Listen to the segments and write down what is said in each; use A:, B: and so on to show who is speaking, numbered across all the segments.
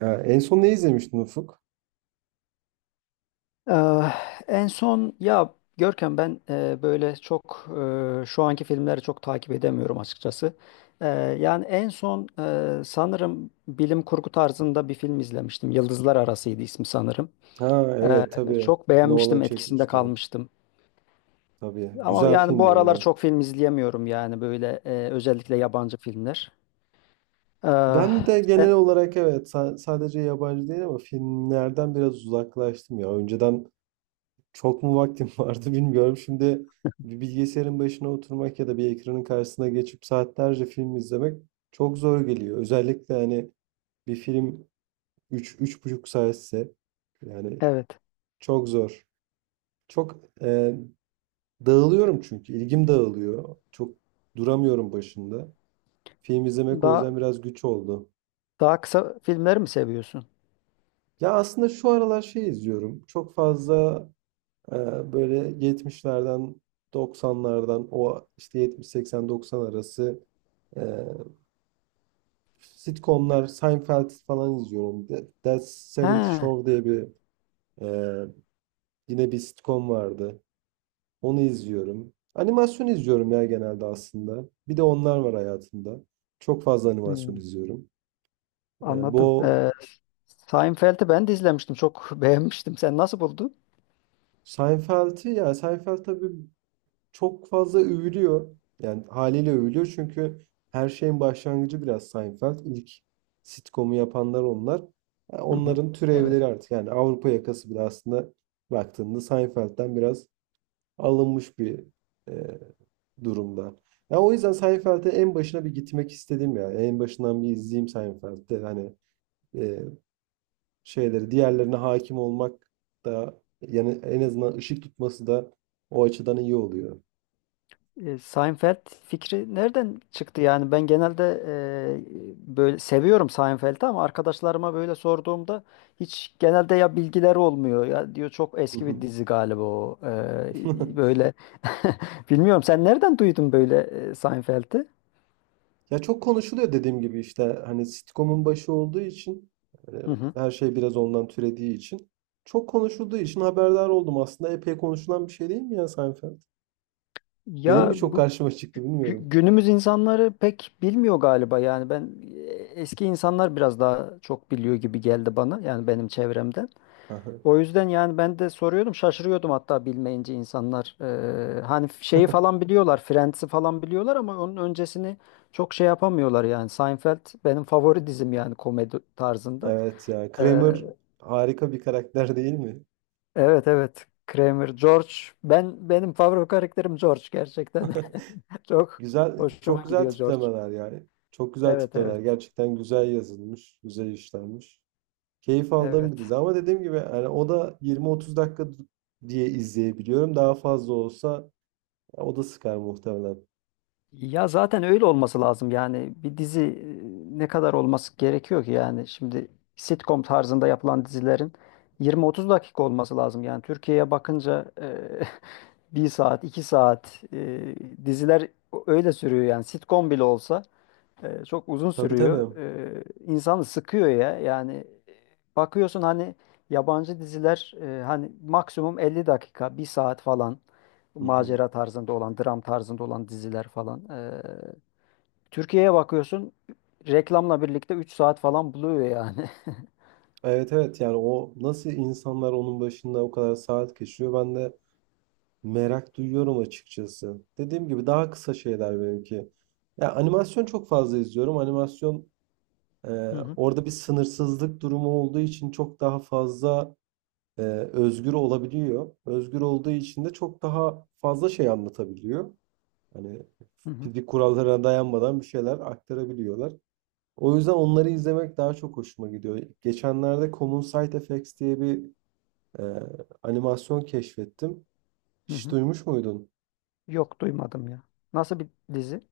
A: Ha, en son ne izlemiştin Ufuk?
B: Eee, en son ya Görkem ben böyle çok şu anki filmleri çok takip edemiyorum açıkçası. Eee, yani en son sanırım bilim kurgu tarzında bir film izlemiştim. Yıldızlar Arası'ydı ismi sanırım.
A: Ha
B: Eee,
A: evet tabii.
B: çok
A: Nolan
B: beğenmiştim, etkisinde
A: çekmişti.
B: kalmıştım.
A: Tabii.
B: Ama
A: Güzel
B: yani bu
A: filmdir
B: aralar
A: ya.
B: çok film izleyemiyorum yani böyle özellikle yabancı filmler. Eee,
A: Ben de genel
B: sen,
A: olarak evet, sadece yabancı değil ama filmlerden biraz uzaklaştım ya. Önceden çok mu vaktim vardı bilmiyorum. Şimdi bir bilgisayarın başına oturmak ya da bir ekranın karşısına geçip saatlerce film izlemek çok zor geliyor. Özellikle hani bir film üç, üç buçuk saatse yani
B: evet.
A: çok zor. Çok dağılıyorum çünkü. İlgim dağılıyor. Çok duramıyorum başında. Film izlemek o
B: Daha
A: yüzden biraz güç oldu.
B: daha kısa filmleri mi seviyorsun?
A: Ya aslında şu aralar şey izliyorum. Çok fazla e, böyle 70'lerden 90'lardan, o işte 70-80-90 arası e, sitcomlar, Seinfeld falan izliyorum. That 70
B: He.
A: Show diye bir, e, yine bir sitcom vardı. Onu izliyorum. Animasyon izliyorum ya genelde aslında. Bir de onlar var hayatımda. Çok fazla animasyon
B: Hmm,
A: izliyorum.
B: anladım.
A: Bu
B: Seinfeld'i ben de izlemiştim. Çok beğenmiştim. Sen nasıl buldun?
A: Seinfeld'i, ya Seinfeld tabii çok fazla övülüyor. Yani haliyle övülüyor çünkü her şeyin başlangıcı biraz Seinfeld. İlk sitcom'u yapanlar onlar. Yani
B: Hı hı.
A: onların
B: Evet.
A: türevleri artık, yani Avrupa yakası bile aslında baktığında Seinfeld'den biraz alınmış bir e, durumda. Ya o yüzden Seinfeld'e en başına bir gitmek istedim ya. En başından bir izleyeyim Seinfeld'de. Hani e, şeyleri diğerlerine hakim olmak da yani, en azından ışık tutması da o açıdan iyi oluyor.
B: Seinfeld fikri nereden çıktı yani? Ben genelde böyle seviyorum Seinfeld'i ama arkadaşlarıma böyle sorduğumda hiç genelde ya bilgileri olmuyor ya diyor çok eski bir dizi galiba o. Böyle bilmiyorum sen nereden duydun böyle Seinfeld'i?
A: Ya çok konuşuluyor dediğim gibi, işte hani sitcom'un başı olduğu için, hani
B: Hı hı.
A: her şey biraz ondan türediği için, çok konuşulduğu için haberdar oldum. Aslında epey konuşulan bir şey değil mi ya Seinfeld? Benim
B: Ya
A: mi çok karşıma çıktı bilmiyorum.
B: günümüz insanları pek bilmiyor galiba yani ben e, eski insanlar biraz daha çok biliyor gibi geldi bana yani benim çevremden. O yüzden yani ben de soruyordum şaşırıyordum hatta bilmeyince insanlar. Hani şeyi falan biliyorlar, Friends'i falan biliyorlar ama onun öncesini çok şey yapamıyorlar yani Seinfeld benim favori dizim yani komedi tarzında.
A: Evet ya.
B: Ee,
A: Kramer harika bir karakter değil mi?
B: Evet evet. Kramer, George. Benim favori karakterim George gerçekten. Çok
A: Güzel,
B: hoşuma
A: çok güzel
B: gidiyor George.
A: tiplemeler yani. Çok güzel
B: Evet
A: tiplemeler.
B: evet.
A: Gerçekten güzel yazılmış, güzel işlenmiş. Keyif aldığım bir
B: Evet.
A: dizi ama dediğim gibi, yani o da 20-30 dakika diye izleyebiliyorum. Daha fazla olsa ya, o da sıkar muhtemelen.
B: Ya zaten öyle olması lazım yani bir dizi ne kadar olması gerekiyor ki yani şimdi sitcom tarzında yapılan dizilerin 20-30 dakika olması lazım yani Türkiye'ye bakınca bir saat, iki saat diziler öyle sürüyor yani sitcom bile olsa. Çok uzun
A: Tabii
B: sürüyor.
A: tabii.
B: İnsanı sıkıyor ya. Yani bakıyorsun hani yabancı diziler, hani maksimum 50 dakika, bir saat falan,
A: Hı hı.
B: macera tarzında olan, dram tarzında olan diziler falan. Türkiye'ye bakıyorsun reklamla birlikte 3 saat falan buluyor yani.
A: Evet evet, yani o nasıl insanlar onun başında o kadar saat geçiriyor ben de merak duyuyorum açıkçası. Dediğim gibi daha kısa şeyler benimki. Ya animasyon çok fazla izliyorum. Animasyon, e,
B: Hı hı,
A: orada bir sınırsızlık durumu olduğu için çok daha fazla e, özgür olabiliyor. Özgür olduğu için de çok daha fazla şey anlatabiliyor. Hani
B: hı hı,
A: fizik kurallara dayanmadan bir şeyler aktarabiliyorlar. O yüzden onları izlemek daha çok hoşuma gidiyor. Geçenlerde Common Side Effects diye bir ee, animasyon keşfettim.
B: hı
A: Hiç
B: hı.
A: duymuş muydun?
B: Yok duymadım ya. Nasıl bir dizi?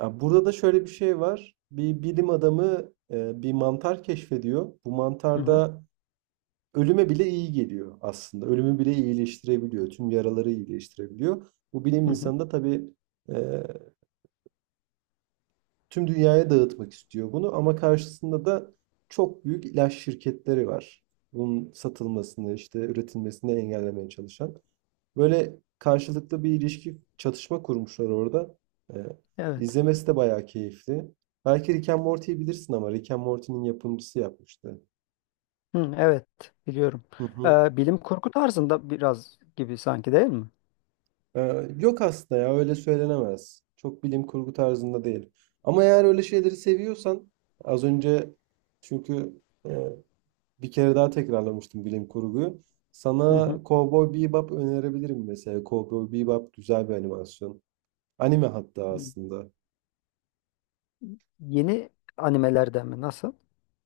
A: Ya burada da şöyle bir şey var. Bir bilim adamı bir mantar keşfediyor. Bu
B: Hı hı,
A: mantarda ölüme bile iyi geliyor aslında. Ölümü bile iyileştirebiliyor. Tüm yaraları iyileştirebiliyor. Bu bilim
B: hı hı.
A: insanı da tabii tüm dünyaya dağıtmak istiyor bunu, ama karşısında da çok büyük ilaç şirketleri var. Bunun satılmasını, işte üretilmesini engellemeye çalışan. Böyle karşılıklı bir ilişki, çatışma kurmuşlar orada. Ee,
B: Evet.
A: izlemesi de bayağı keyifli. Belki Rick and Morty'yi bilirsin ama Rick and Morty'nin yapımcısı yapmıştı.
B: Hı, evet, biliyorum.
A: Hı hı.
B: Bilim kurgu tarzında biraz gibi sanki değil mi?
A: Yok aslında, ya öyle söylenemez. Çok bilim kurgu tarzında değil. Ama eğer öyle şeyleri seviyorsan, az önce çünkü e, bir kere daha tekrarlamıştım bilim kurguyu. Sana
B: Hı
A: Cowboy Bebop önerebilirim mesela. Cowboy Bebop güzel bir animasyon. Anime hatta
B: hı.
A: aslında.
B: Yeni animelerden mi? Nasıl?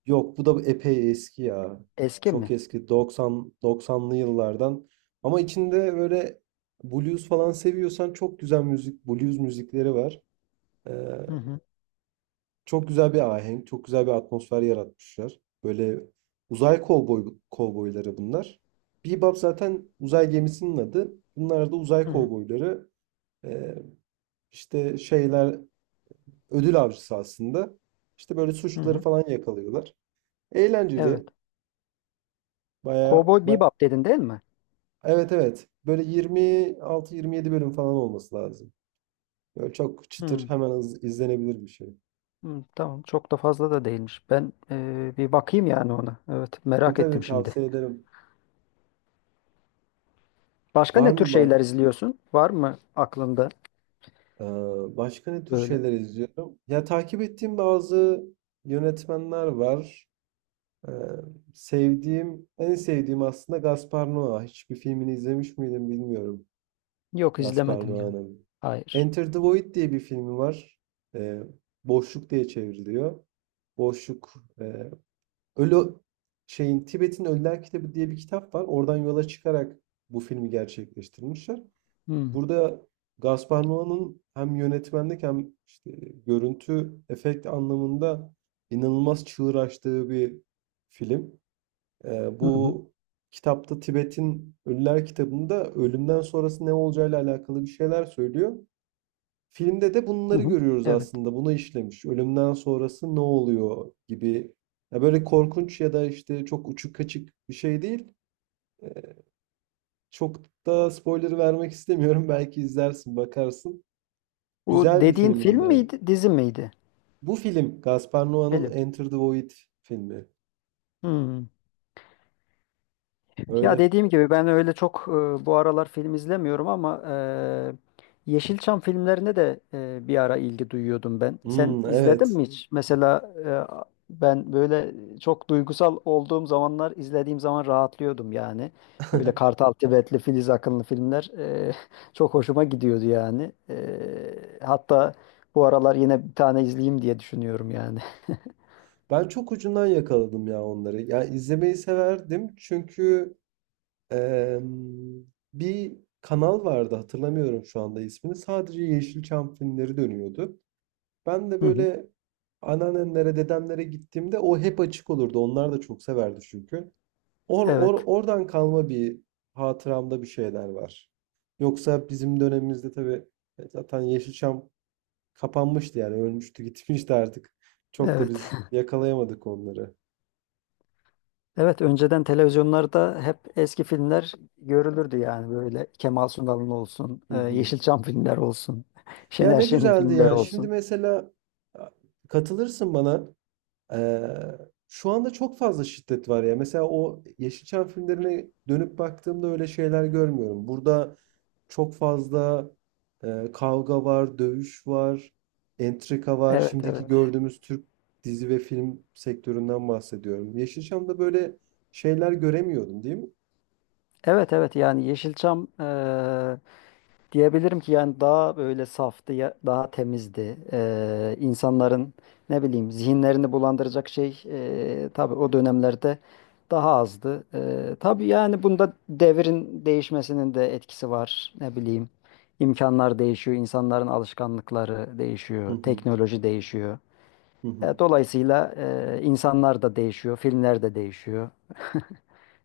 A: Yok, bu da epey eski ya.
B: Eski
A: Çok
B: mi?
A: eski, 90 90'lı yıllardan. Ama içinde böyle blues falan seviyorsan çok güzel müzik, blues müzikleri var. Ee,
B: Hı hı.
A: Çok güzel bir ahenk, çok güzel bir atmosfer yaratmışlar. Böyle uzay kovboyları bunlar. Bebop zaten uzay gemisinin adı. Bunlar da uzay
B: Hı hı.
A: kovboyları. Ee, işte şeyler, ödül avcısı aslında. İşte böyle
B: Hı
A: suçluları
B: hı.
A: falan yakalıyorlar.
B: Evet.
A: Eğlenceli. Baya,
B: Cowboy
A: baya...
B: Bebop dedin değil mi?
A: Evet evet. Böyle 26-27 bölüm falan olması lazım. Böyle çok çıtır,
B: Hı.
A: hemen izlenebilir bir şey.
B: Hı, tamam. Çok da fazla da değilmiş. Ben bir bakayım yani ona. Evet.
A: Tabii
B: Merak
A: tabii,
B: ettim şimdi.
A: tavsiye ederim.
B: Başka
A: Var
B: ne tür
A: mı
B: şeyler
A: baş,
B: izliyorsun? Var mı aklında
A: Ee, Başka ne tür
B: böyle?
A: şeyler izliyorum? Ya takip ettiğim bazı yönetmenler var. Ee, Sevdiğim, en sevdiğim aslında Gaspar Noé. Hiçbir filmini izlemiş miydim bilmiyorum.
B: Yok
A: Gaspar
B: izlemedim ya.
A: Noé'nin.
B: Hayır.
A: Enter the Void diye bir filmi var. Ee, Boşluk diye çevriliyor. Boşluk. e, Ölü şeyin, Tibet'in Ölüler Kitabı diye bir kitap var. Oradan yola çıkarak bu filmi gerçekleştirmişler.
B: Hı.
A: Burada Gaspar Noé'nin hem yönetmenlik hem işte görüntü efekt anlamında inanılmaz çığır açtığı bir film.
B: Hı hı.
A: Bu kitapta, Tibet'in Ölüler kitabında, ölümden sonrası ne olacağıyla alakalı bir şeyler söylüyor. Filmde de
B: Hı
A: bunları
B: hı.
A: görüyoruz
B: Evet.
A: aslında. Bunu işlemiş. Ölümden sonrası ne oluyor gibi. Ya böyle korkunç ya da işte çok uçuk kaçık bir şey değil. Ee, Çok da spoiler vermek istemiyorum. Belki izlersin, bakarsın.
B: Bu
A: Güzel bir
B: dediğin
A: film o
B: film
A: da.
B: miydi, dizi miydi?
A: Bu film Gaspar Noé'nin
B: Film.
A: Enter the Void filmi.
B: Hı. Ya
A: Öyle.
B: dediğim gibi ben öyle çok bu aralar film izlemiyorum ama Yeşilçam filmlerine de bir ara ilgi duyuyordum ben. Sen
A: Hmm,
B: izledin mi?
A: evet.
B: Hmm, hiç? Mesela ben böyle çok duygusal olduğum zamanlar izlediğim zaman rahatlıyordum yani. Böyle Kartal Tibetli, Filiz Akınlı filmler çok hoşuma gidiyordu yani. Hatta bu aralar yine bir tane izleyeyim diye düşünüyorum yani.
A: Ben çok ucundan yakaladım ya onları. Ya izlemeyi severdim çünkü, em, bir kanal vardı, hatırlamıyorum şu anda ismini. Sadece Yeşilçam filmleri dönüyordu. Ben de
B: Hı hı.
A: böyle anneannemlere, dedemlere gittiğimde o hep açık olurdu. Onlar da çok severdi çünkü.
B: Evet,
A: Oradan kalma bir hatıramda bir şeyler var. Yoksa bizim dönemimizde tabii zaten Yeşilçam kapanmıştı, yani ölmüştü gitmişti artık. Çok da
B: evet.
A: biz yakalayamadık onları.
B: Evet, önceden televizyonlarda hep eski filmler görülürdü yani böyle Kemal Sunal'ın olsun,
A: Hı hı.
B: Yeşilçam filmler olsun,
A: Ya
B: Şener
A: ne
B: Şen'in
A: güzeldi
B: filmleri
A: ya. Şimdi
B: olsun.
A: mesela katılırsın bana. Eee, Şu anda çok fazla şiddet var ya. Mesela o Yeşilçam filmlerine dönüp baktığımda öyle şeyler görmüyorum. Burada çok fazla kavga var, dövüş var, entrika var.
B: Evet,
A: Şimdiki
B: evet.
A: gördüğümüz Türk dizi ve film sektöründen bahsediyorum. Yeşilçam'da böyle şeyler göremiyordum, değil mi?
B: Evet, evet yani Yeşilçam, diyebilirim ki yani daha böyle saftı, daha temizdi. İnsanların ne bileyim zihinlerini bulandıracak şey tabii o dönemlerde daha azdı. Tabii yani bunda devrin değişmesinin de etkisi var. Ne bileyim, imkanlar değişiyor, insanların alışkanlıkları
A: Hı
B: değişiyor,
A: hı,
B: teknoloji değişiyor.
A: hı hı.
B: Dolayısıyla insanlar da değişiyor, filmler de değişiyor.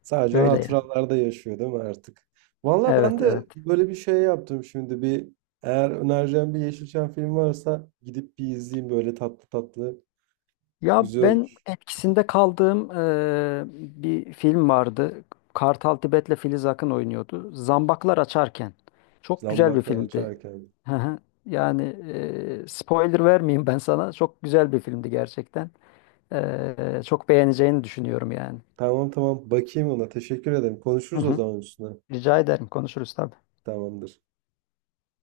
A: Sadece
B: Öyle yani.
A: hatıralarda yaşıyor değil mi artık? Valla ben
B: Evet,
A: de
B: evet.
A: böyle bir şey yaptım şimdi, bir, eğer önereceğim bir Yeşilçam filmi varsa gidip bir izleyeyim, böyle tatlı tatlı
B: Ya
A: güzel
B: ben
A: olur.
B: etkisinde kaldığım bir film vardı. Kartal Tibet'le Filiz Akın oynuyordu. Zambaklar Açarken. Çok güzel bir
A: Zambaklar
B: filmdi.
A: açarken.
B: Hı hı. Yani spoiler vermeyeyim ben sana. Çok güzel bir filmdi gerçekten. Çok beğeneceğini düşünüyorum yani.
A: Tamam tamam, bakayım ona, teşekkür ederim.
B: Hı
A: Konuşuruz o
B: hı.
A: zaman üstüne.
B: Rica ederim. Konuşuruz tabii.
A: Tamamdır.